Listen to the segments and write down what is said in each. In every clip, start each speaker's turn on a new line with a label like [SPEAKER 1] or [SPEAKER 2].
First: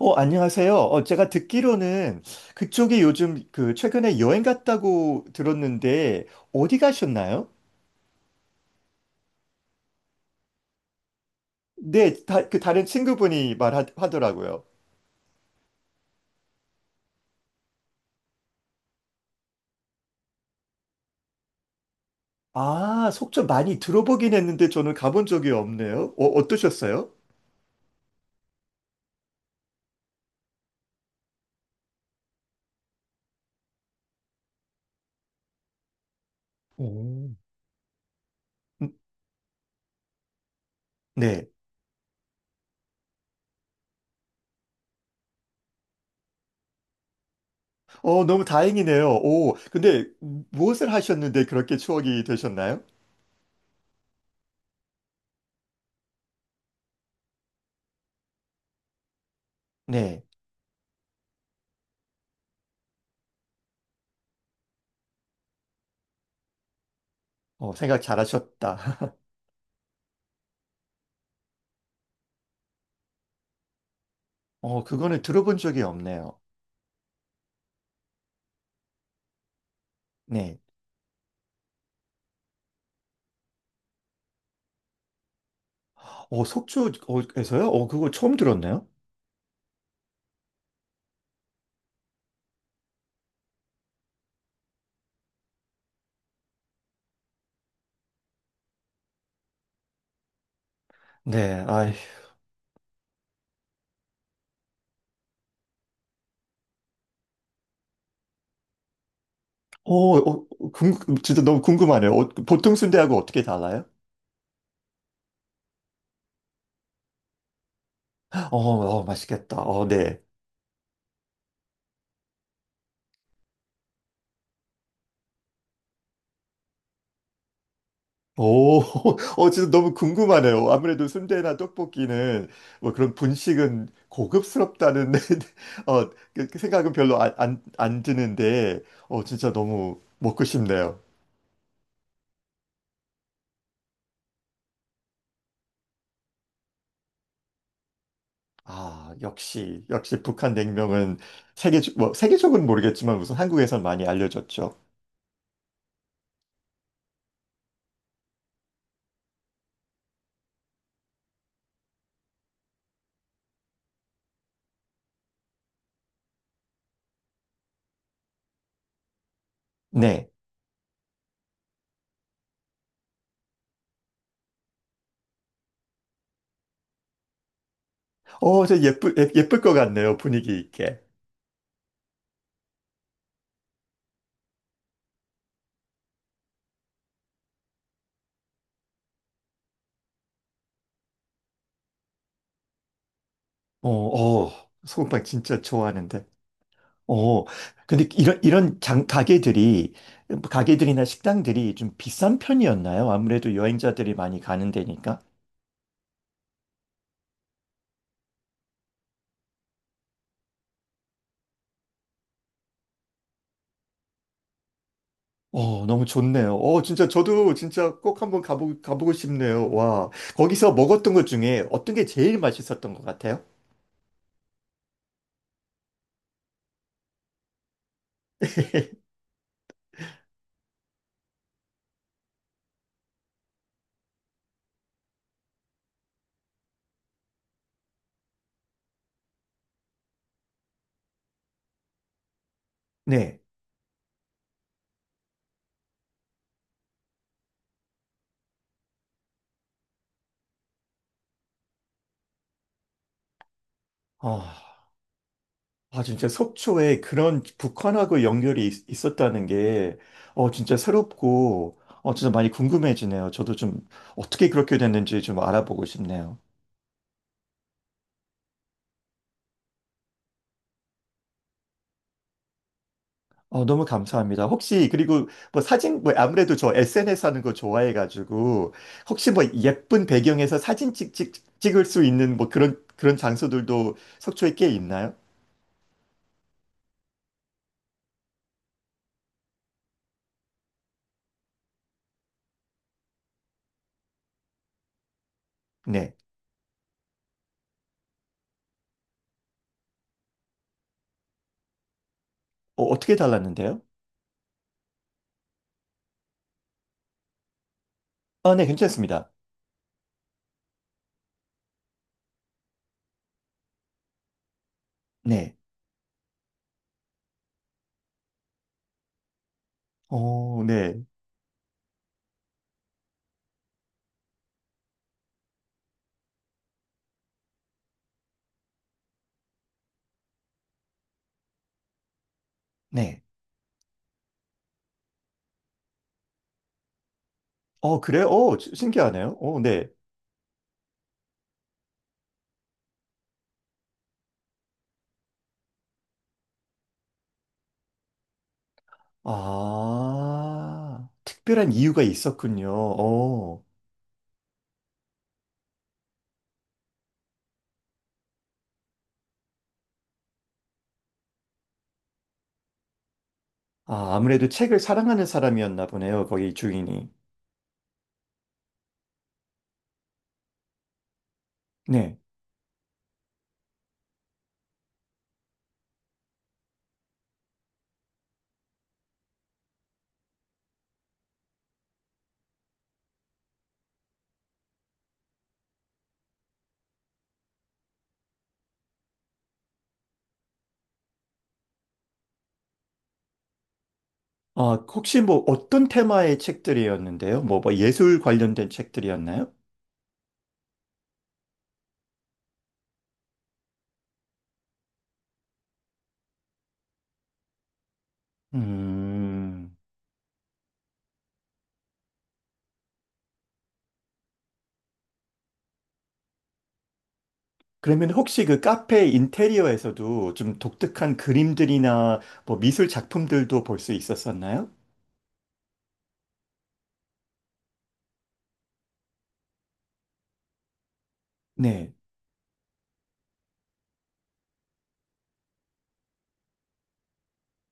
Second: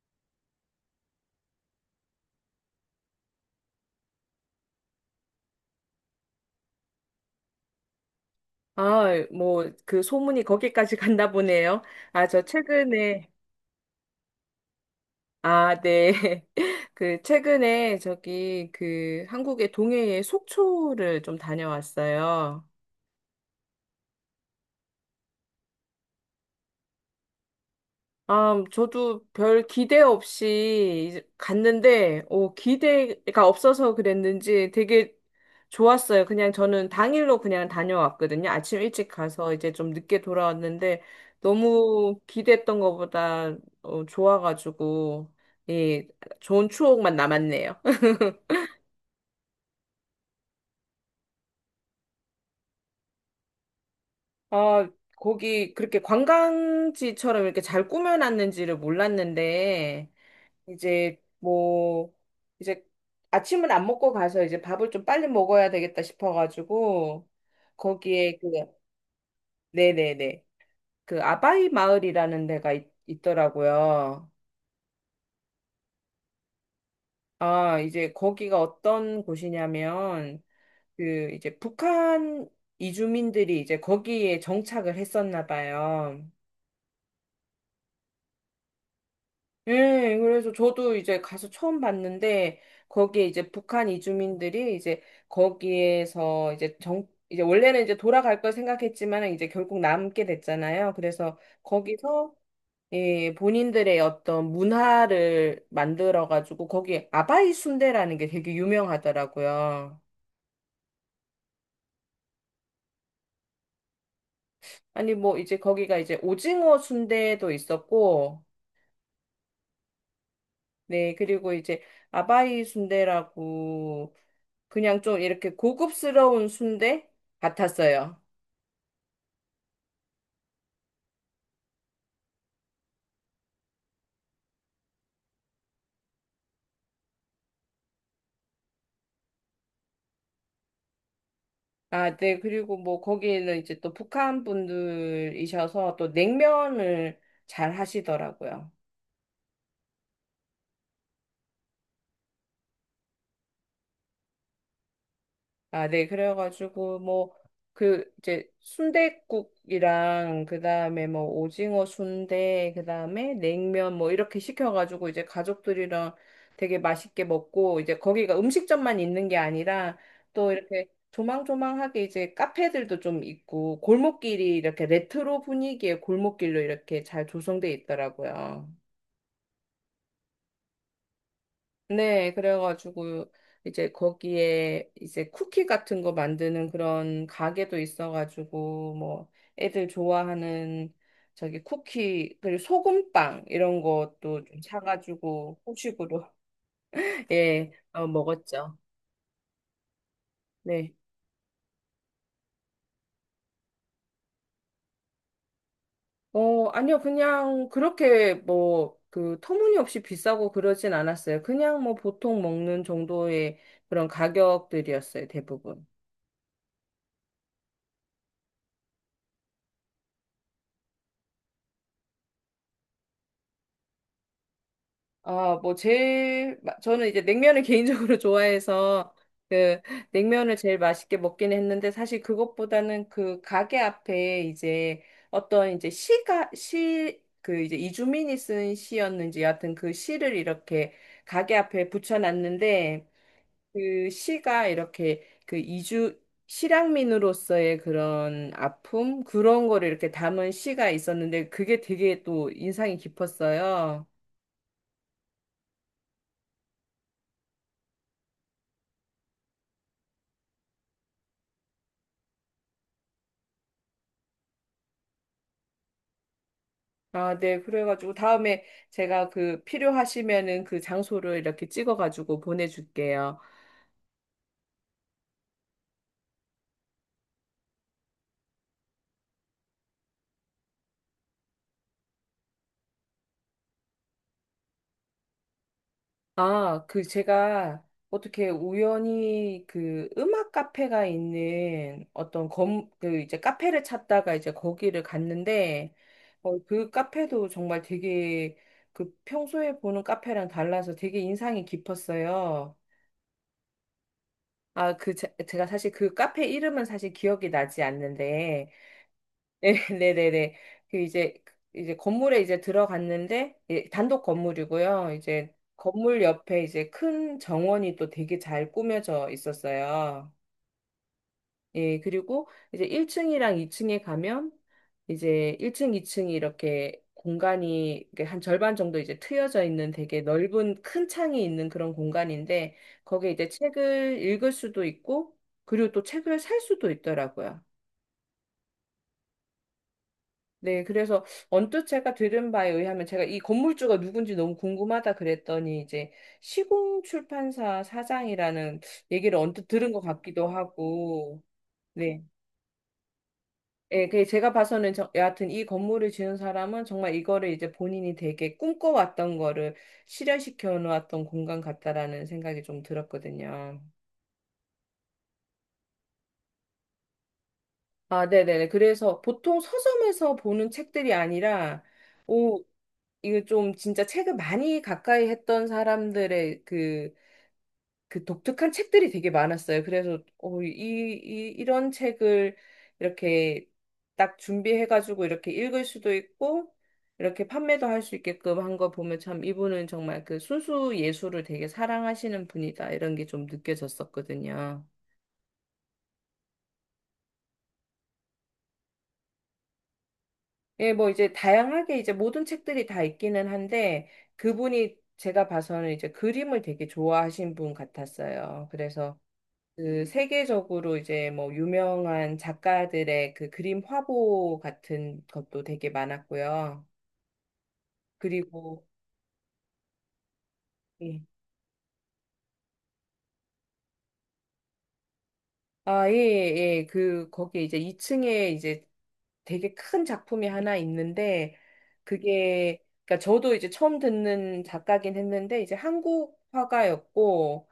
[SPEAKER 1] 안녕하세요. 제가 듣기로는 그쪽이 요즘 최근에 여행 갔다고 들었는데 어디 가셨나요?
[SPEAKER 2] 아, 뭐, 그 소문이 거기까지 갔나 보네요.
[SPEAKER 1] 네,
[SPEAKER 2] 아, 저
[SPEAKER 1] 그 다른
[SPEAKER 2] 최근에,
[SPEAKER 1] 친구분이 말하더라고요.
[SPEAKER 2] 아, 네. 그, 최근에 저기, 그, 한국의 동해에 속초를 좀 다녀왔어요.
[SPEAKER 1] 아, 속초 많이 들어보긴 했는데 저는 가본 적이 없네요. 어떠셨어요?
[SPEAKER 2] 아, 저도 별 기대 없이 이제 갔는데, 오, 기대가 없어서 그랬는지 되게 좋았어요. 그냥 저는
[SPEAKER 1] 오.
[SPEAKER 2] 당일로 그냥 다녀왔거든요. 아침
[SPEAKER 1] 음,
[SPEAKER 2] 일찍 가서 이제 좀 늦게 돌아왔는데,
[SPEAKER 1] 네.
[SPEAKER 2] 너무 기대했던 것보다 어, 좋아가지고, 예, 좋은 추억만 남았네요.
[SPEAKER 1] 너무 다행이네요. 오, 근데 무엇을 하셨는데 그렇게 추억이 되셨나요?
[SPEAKER 2] 아, 거기 그렇게 관광지처럼 이렇게 잘 꾸며놨는지를 몰랐는데,
[SPEAKER 1] 네.
[SPEAKER 2] 이제 뭐 이제 아침은 안 먹고 가서 이제 밥을 좀 빨리 먹어야 되겠다 싶어가지고
[SPEAKER 1] 어, 생각
[SPEAKER 2] 거기에 그
[SPEAKER 1] 잘하셨다.
[SPEAKER 2] 네네네, 그 아바이 마을이라는 데가 있더라고요.
[SPEAKER 1] 어, 그거는 들어본 적이 없네요.
[SPEAKER 2] 아, 이제 거기가 어떤 곳이냐면
[SPEAKER 1] 네.
[SPEAKER 2] 그 이제 북한 이주민들이 이제 거기에 정착을 했었나 봐요.
[SPEAKER 1] 어, 속초에서요? 어, 그거 처음 들었네요.
[SPEAKER 2] 예, 그래서 저도 이제 가서 처음 봤는데, 거기에 이제 북한 이주민들이 이제 거기에서 이제 이제 원래는 이제 돌아갈 걸 생각했지만 이제 결국 남게 됐잖아요. 그래서
[SPEAKER 1] 네, 아이,
[SPEAKER 2] 거기서 예, 본인들의 어떤 문화를 만들어가지고 거기 아바이 순대라는 게 되게
[SPEAKER 1] 어,
[SPEAKER 2] 유명하더라고요.
[SPEAKER 1] 어, 진짜 너무 궁금하네요. 그 보통 순대하고 어떻게 달라요?
[SPEAKER 2] 아니, 뭐 이제 거기가 이제 오징어 순대도 있었고,
[SPEAKER 1] 어, 어, 맛있겠다. 어, 네.
[SPEAKER 2] 네, 그리고 이제 아바이 순대라고 그냥 좀 이렇게 고급스러운 순대 같았어요.
[SPEAKER 1] 오, 진짜 너무 궁금하네요. 아무래도 순대나 떡볶이는 뭐 그런 분식은 고급스럽다는 어, 그 생각은 별로 안 드는데, 진짜 너무 먹고 싶네요.
[SPEAKER 2] 아, 네. 그리고 뭐 거기는 이제 또 북한 분들이셔서 또 냉면을 잘 하시더라고요.
[SPEAKER 1] 아, 역시 북한 냉면은 세계적으로는 모르겠지만 우선 한국에선 많이 알려졌죠.
[SPEAKER 2] 아, 네. 그래가지고, 뭐, 그, 이제, 순댓국이랑, 그 다음에 뭐, 오징어 순대, 그 다음에 냉면, 뭐, 이렇게 시켜가지고, 이제 가족들이랑 되게 맛있게 먹고, 이제 거기가 음식점만 있는 게 아니라,
[SPEAKER 1] 네.
[SPEAKER 2] 또 이렇게 조망조망하게 이제 카페들도 좀 있고, 골목길이 이렇게 레트로 분위기의 골목길로 이렇게 잘 조성돼
[SPEAKER 1] 어,
[SPEAKER 2] 있더라고요.
[SPEAKER 1] 예쁠 것 같네요. 분위기 있게.
[SPEAKER 2] 네, 그래가지고 이제 거기에 이제 쿠키 같은 거 만드는 그런 가게도 있어가지고 뭐 애들 좋아하는 저기 쿠키 그리고 소금빵 이런
[SPEAKER 1] 어,
[SPEAKER 2] 것도 좀
[SPEAKER 1] 어, 소금빵 진짜
[SPEAKER 2] 사가지고
[SPEAKER 1] 좋아하는데.
[SPEAKER 2] 후식으로
[SPEAKER 1] 어,
[SPEAKER 2] 예,
[SPEAKER 1] 근데
[SPEAKER 2] 어, 먹었죠.
[SPEAKER 1] 이런 가게들이,
[SPEAKER 2] 네.
[SPEAKER 1] 가게들이나 식당들이 좀 비싼 편이었나요? 아무래도 여행자들이 많이 가는 데니까.
[SPEAKER 2] 어, 아니요, 그냥 그렇게 뭐 그 터무니없이 비싸고 그러진 않았어요. 그냥 뭐 보통 먹는 정도의 그런 가격들이었어요, 대부분.
[SPEAKER 1] 너무 좋네요. 진짜 저도 진짜 꼭 가보고 싶네요. 와, 거기서 먹었던 것 중에 어떤 게 제일 맛있었던 것 같아요?
[SPEAKER 2] 아, 뭐 저는 이제 냉면을 개인적으로 좋아해서 그 냉면을 제일 맛있게 먹긴 했는데, 사실 그것보다는 그 가게 앞에 이제 어떤 이제 시가 시 그 이제 이주민이 쓴 시였는지 여하튼 그 시를 이렇게 가게 앞에 붙여놨는데,
[SPEAKER 1] 네.
[SPEAKER 2] 그 시가 이렇게 그 이주 실향민으로서의 그런 아픔 그런 거를 이렇게 담은 시가 있었는데 그게 되게 또 인상이 깊었어요.
[SPEAKER 1] 어. 아, 진짜 속초에 그런 북한하고 연결이 있었다는 게, 어, 진짜 새롭고, 어, 진짜 많이 궁금해지네요. 저도 좀 어떻게 그렇게 됐는지 좀 알아보고 싶네요.
[SPEAKER 2] 아, 네. 그래가지고 다음에 제가 그 필요하시면은 그 장소를 이렇게 찍어가지고 보내줄게요.
[SPEAKER 1] 너무 감사합니다. 혹시, 그리고 뭐 사진, 뭐 아무래도 저 SNS 하는 거 좋아해가지고, 혹시 뭐 예쁜 배경에서 찍을 수 있는 뭐 그런 장소들도 속초에 꽤 있나요?
[SPEAKER 2] 아, 그 제가 어떻게 우연히 그 음악 카페가 있는 그 이제 카페를 찾다가 이제 거기를 갔는데,
[SPEAKER 1] 네.
[SPEAKER 2] 어, 그 카페도 정말 되게 그 평소에 보는 카페랑 달라서 되게 인상이 깊었어요.
[SPEAKER 1] 어, 어떻게 달랐는데요?
[SPEAKER 2] 아, 그, 제가 사실 그 카페 이름은 사실 기억이 나지
[SPEAKER 1] 아, 네,
[SPEAKER 2] 않는데,
[SPEAKER 1] 괜찮습니다.
[SPEAKER 2] 네, 네네네. 그 이제 건물에 이제 들어갔는데, 예, 단독 건물이고요. 이제
[SPEAKER 1] 네.
[SPEAKER 2] 건물 옆에 이제 큰 정원이 또 되게 잘 꾸며져 있었어요.
[SPEAKER 1] 어, 네.
[SPEAKER 2] 예, 그리고 이제 1층이랑 2층에 가면 이제 1층, 2층이 이렇게 공간이 이렇게 한 절반 정도 이제 트여져 있는 되게 넓은 큰 창이 있는 그런 공간인데,
[SPEAKER 1] 네.
[SPEAKER 2] 거기에 이제 책을 읽을 수도 있고 그리고 또 책을 살 수도 있더라고요.
[SPEAKER 1] 어, 그래? 어, 신기하네요. 어, 네.
[SPEAKER 2] 네, 그래서 언뜻 제가 들은 바에 의하면, 제가 이 건물주가 누군지 너무 궁금하다 그랬더니 이제 시공 출판사 사장이라는 얘기를 언뜻 들은 것 같기도
[SPEAKER 1] 아,
[SPEAKER 2] 하고,
[SPEAKER 1] 특별한 이유가
[SPEAKER 2] 네.
[SPEAKER 1] 있었군요. 어,
[SPEAKER 2] 예, 그 제가 봐서는 저, 여하튼 이 건물을 지은 사람은 정말 이거를 이제 본인이 되게 꿈꿔왔던 거를 실현시켜 놓았던 공간 같다라는 생각이 좀 들었거든요.
[SPEAKER 1] 아, 아무래도 책을 사랑하는 사람이었나 보네요. 거기 주인이.
[SPEAKER 2] 아, 네네네. 그래서 보통 서점에서 보는 책들이 아니라,
[SPEAKER 1] 네.
[SPEAKER 2] 오, 이게 좀 진짜 책을 많이 가까이 했던 사람들의 그, 그 독특한 책들이 되게 많았어요. 그래서, 어, 이런 책을 이렇게 딱 준비해가지고 이렇게 읽을 수도 있고, 이렇게 판매도 할 수 있게끔 한 거 보면, 참 이분은 정말 그 순수 예술을 되게 사랑하시는 분이다 이런 게 좀
[SPEAKER 1] 아,
[SPEAKER 2] 느껴졌었거든요.
[SPEAKER 1] 혹시 뭐 어떤 테마의 책들이었는데요? 뭐 예술 관련된 책들이었나요?
[SPEAKER 2] 예, 뭐 이제 다양하게 이제 모든 책들이 다 있기는 한데, 그분이 제가 봐서는 이제 그림을 되게 좋아하신 분 같았어요. 그래서
[SPEAKER 1] 음,
[SPEAKER 2] 그 세계적으로 이제 뭐 유명한 작가들의 그 그림 화보 같은 것도 되게 많았고요.
[SPEAKER 1] 그러면 혹시 그
[SPEAKER 2] 그리고
[SPEAKER 1] 카페 인테리어에서도 좀 독특한
[SPEAKER 2] 예.
[SPEAKER 1] 그림들이나 뭐 미술 작품들도 볼 수 있었었나요?
[SPEAKER 2] 아, 예, 예. 예. 그 거기에 이제 2층에 이제 되게 큰 작품이 하나 있는데,
[SPEAKER 1] 네.
[SPEAKER 2] 그게 그러니까 저도 이제 처음 듣는 작가긴 했는데 이제 한국 화가였고,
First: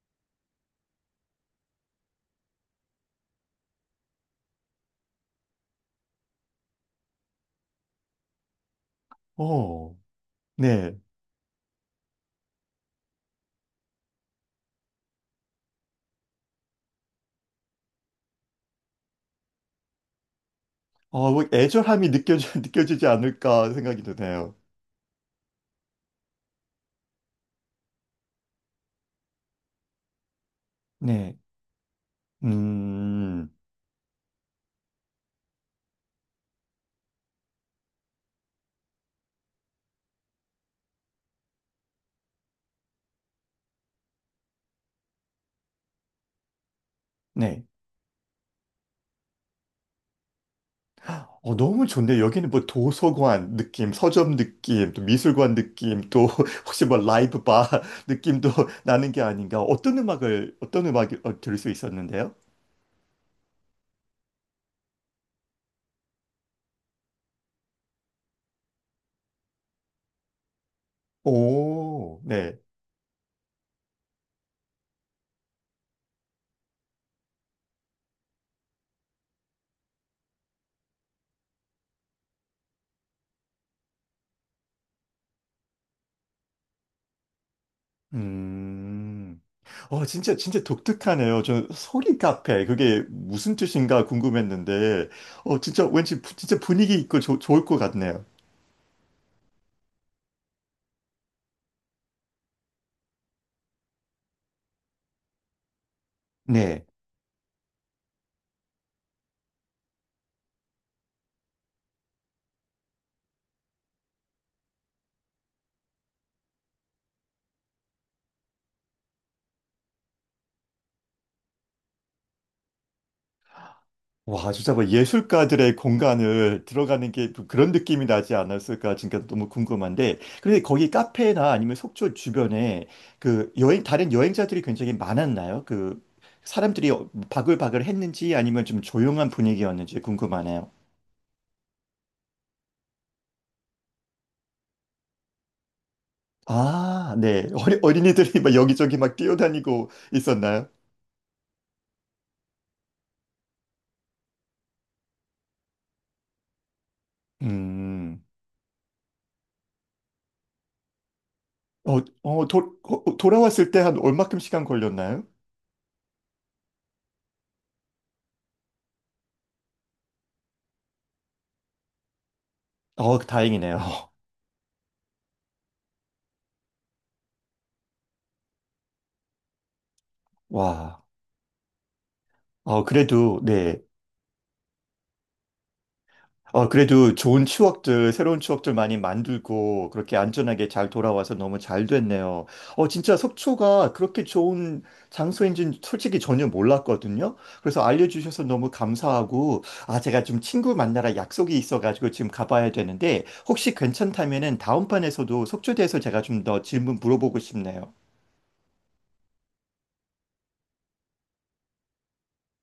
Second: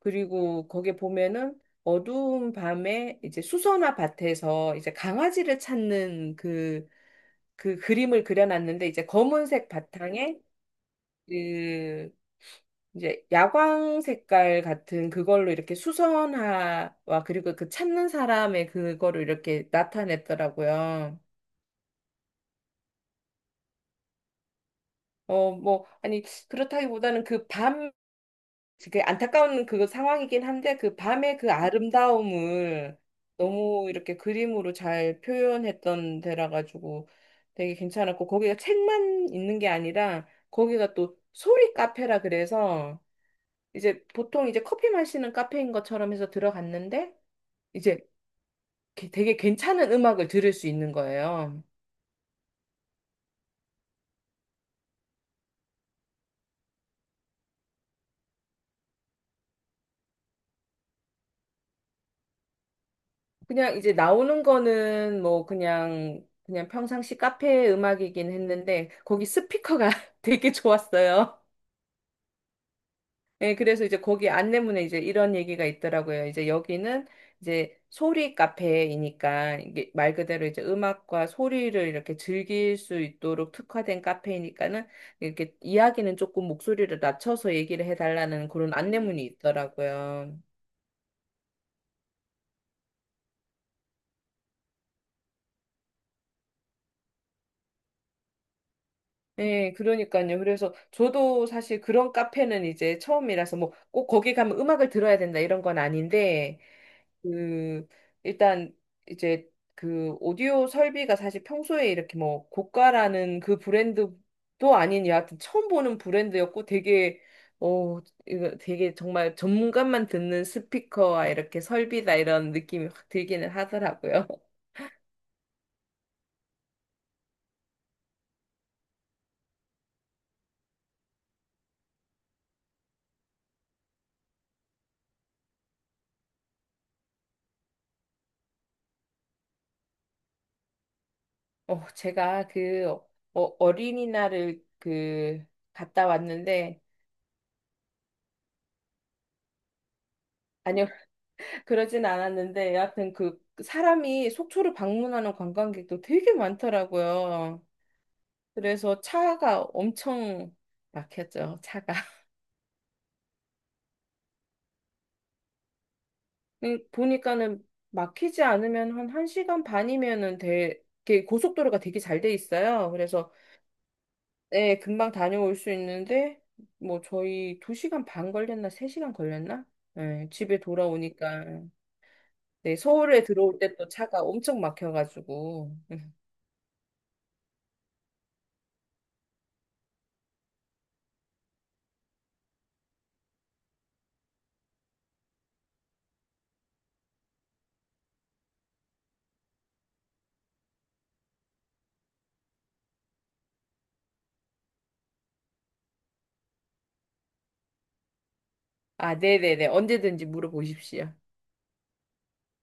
[SPEAKER 2] 그리고 거기에 보면은 어두운 밤에 이제 수선화 밭에서 이제 강아지를 찾는 그 그림을 그려놨는데, 이제 검은색
[SPEAKER 1] 어,
[SPEAKER 2] 바탕에
[SPEAKER 1] 네.
[SPEAKER 2] 그 이제 야광 색깔 같은 그걸로 이렇게 수선화와 그리고 그 찾는 사람의 그거를 이렇게 나타냈더라고요.
[SPEAKER 1] 어, 뭐 느껴지지 않을까 생각이 드네요.
[SPEAKER 2] 어, 뭐, 아니, 그렇다기보다는 그 안타까운 그 상황이긴 한데 그
[SPEAKER 1] 네.
[SPEAKER 2] 밤의 그 아름다움을
[SPEAKER 1] 음,
[SPEAKER 2] 너무 이렇게 그림으로 잘 표현했던 데라 가지고 되게 괜찮았고, 거기가 책만 있는 게 아니라 거기가 또 소리 카페라 그래서 이제 보통 이제 커피 마시는 카페인 것처럼 해서 들어갔는데,
[SPEAKER 1] 네.
[SPEAKER 2] 이제 되게 괜찮은 음악을 들을 수 있는 거예요.
[SPEAKER 1] 너무 좋네요. 여기는 뭐 도서관 느낌, 서점 느낌, 또 미술관 느낌, 또 혹시 뭐 라이브 바 느낌도 나는 게 아닌가. 어떤 음악을 어, 들을 수 있었는데요?
[SPEAKER 2] 그냥 이제 나오는 거는 뭐 그냥 평상시 카페 음악이긴 했는데 거기 스피커가 되게 좋았어요.
[SPEAKER 1] 오, 네.
[SPEAKER 2] 예, 그래서 이제 거기 안내문에 이제 이런 얘기가 있더라고요. 이제 여기는 이제 소리 카페이니까 이게 말 그대로 이제 음악과 소리를 이렇게 즐길 수 있도록 특화된 카페이니까는 이렇게 이야기는 조금 목소리를 낮춰서 얘기를 해달라는 그런 안내문이
[SPEAKER 1] 음, 어,
[SPEAKER 2] 있더라고요.
[SPEAKER 1] 진짜 독특하네요. 저 소리 카페, 그게 무슨 뜻인가 궁금했는데, 진짜 왠지, 진짜 분위기 있고 좋 좋을 것 같네요.
[SPEAKER 2] 예, 그러니까요. 그래서 저도 사실 그런 카페는 이제 처음이라서 뭐 꼭 거기 가면 음악을 들어야 된다 이런 건 아닌데,
[SPEAKER 1] 네.
[SPEAKER 2] 그 일단 이제 그 오디오 설비가 사실 평소에 이렇게 뭐 고가라는 그 브랜드도 아닌, 여하튼 처음 보는 브랜드였고, 되게 어, 이거 되게 정말 전문가만 듣는 스피커와 이렇게 설비다 이런 느낌이 확 들기는 하더라고요.
[SPEAKER 1] 와, 진짜 뭐 예술가들의 공간을 들어가는 게또 그런 느낌이 나지 않았을까? 진짜 너무 궁금한데. 그런데 거기 카페나 아니면 속초 주변에 다른 여행자들이 굉장히 많았나요? 그 사람들이 어, 바글바글 했는지 아니면 좀 조용한 분위기였는지 궁금하네요.
[SPEAKER 2] 어, 제가 그 어, 어, 어린이날을 그 갔다 왔는데,
[SPEAKER 1] 아, 네. 어린이들이 막 여기저기 막 뛰어다니고 있었나요?
[SPEAKER 2] 아니요, 그러진 않았는데 여하튼 그 사람이 속초를 방문하는 관광객도 되게 많더라고요.
[SPEAKER 1] 음.
[SPEAKER 2] 그래서 차가 엄청 막혔죠, 차가.
[SPEAKER 1] 어, 돌아왔을 때 한 얼마큼 시간 걸렸나요?
[SPEAKER 2] 근데 보니까는 막히지 않으면 한 1시간 반이면은 돼, 이렇게 고속도로가 되게 잘 돼 있어요.
[SPEAKER 1] 어,
[SPEAKER 2] 그래서,
[SPEAKER 1] 다행이네요.
[SPEAKER 2] 네, 금방 다녀올 수 있는데, 뭐 저희 2시간 반 걸렸나, 3시간 걸렸나? 네, 집에
[SPEAKER 1] 와.
[SPEAKER 2] 돌아오니까. 네,
[SPEAKER 1] 어,
[SPEAKER 2] 서울에
[SPEAKER 1] 그래도,
[SPEAKER 2] 들어올 때
[SPEAKER 1] 네.
[SPEAKER 2] 또 차가 엄청 막혀가지고.
[SPEAKER 1] 어 그래도 좋은 추억들, 새로운 추억들 많이 만들고, 그렇게 안전하게 잘 돌아와서 너무 잘 됐네요. 진짜 속초가 그렇게 좋은 장소인지는 솔직히 전혀 몰랐거든요. 그래서 알려주셔서 너무 감사하고, 아, 제가 좀 친구 만나러 약속이 있어가지고 지금 가봐야 되는데, 혹시 괜찮다면은 다음판에서도 속초에 대해서 제가 좀 더 질문 물어보고 싶네요.
[SPEAKER 2] 아, 네네네. 언제든지 물어보십시오.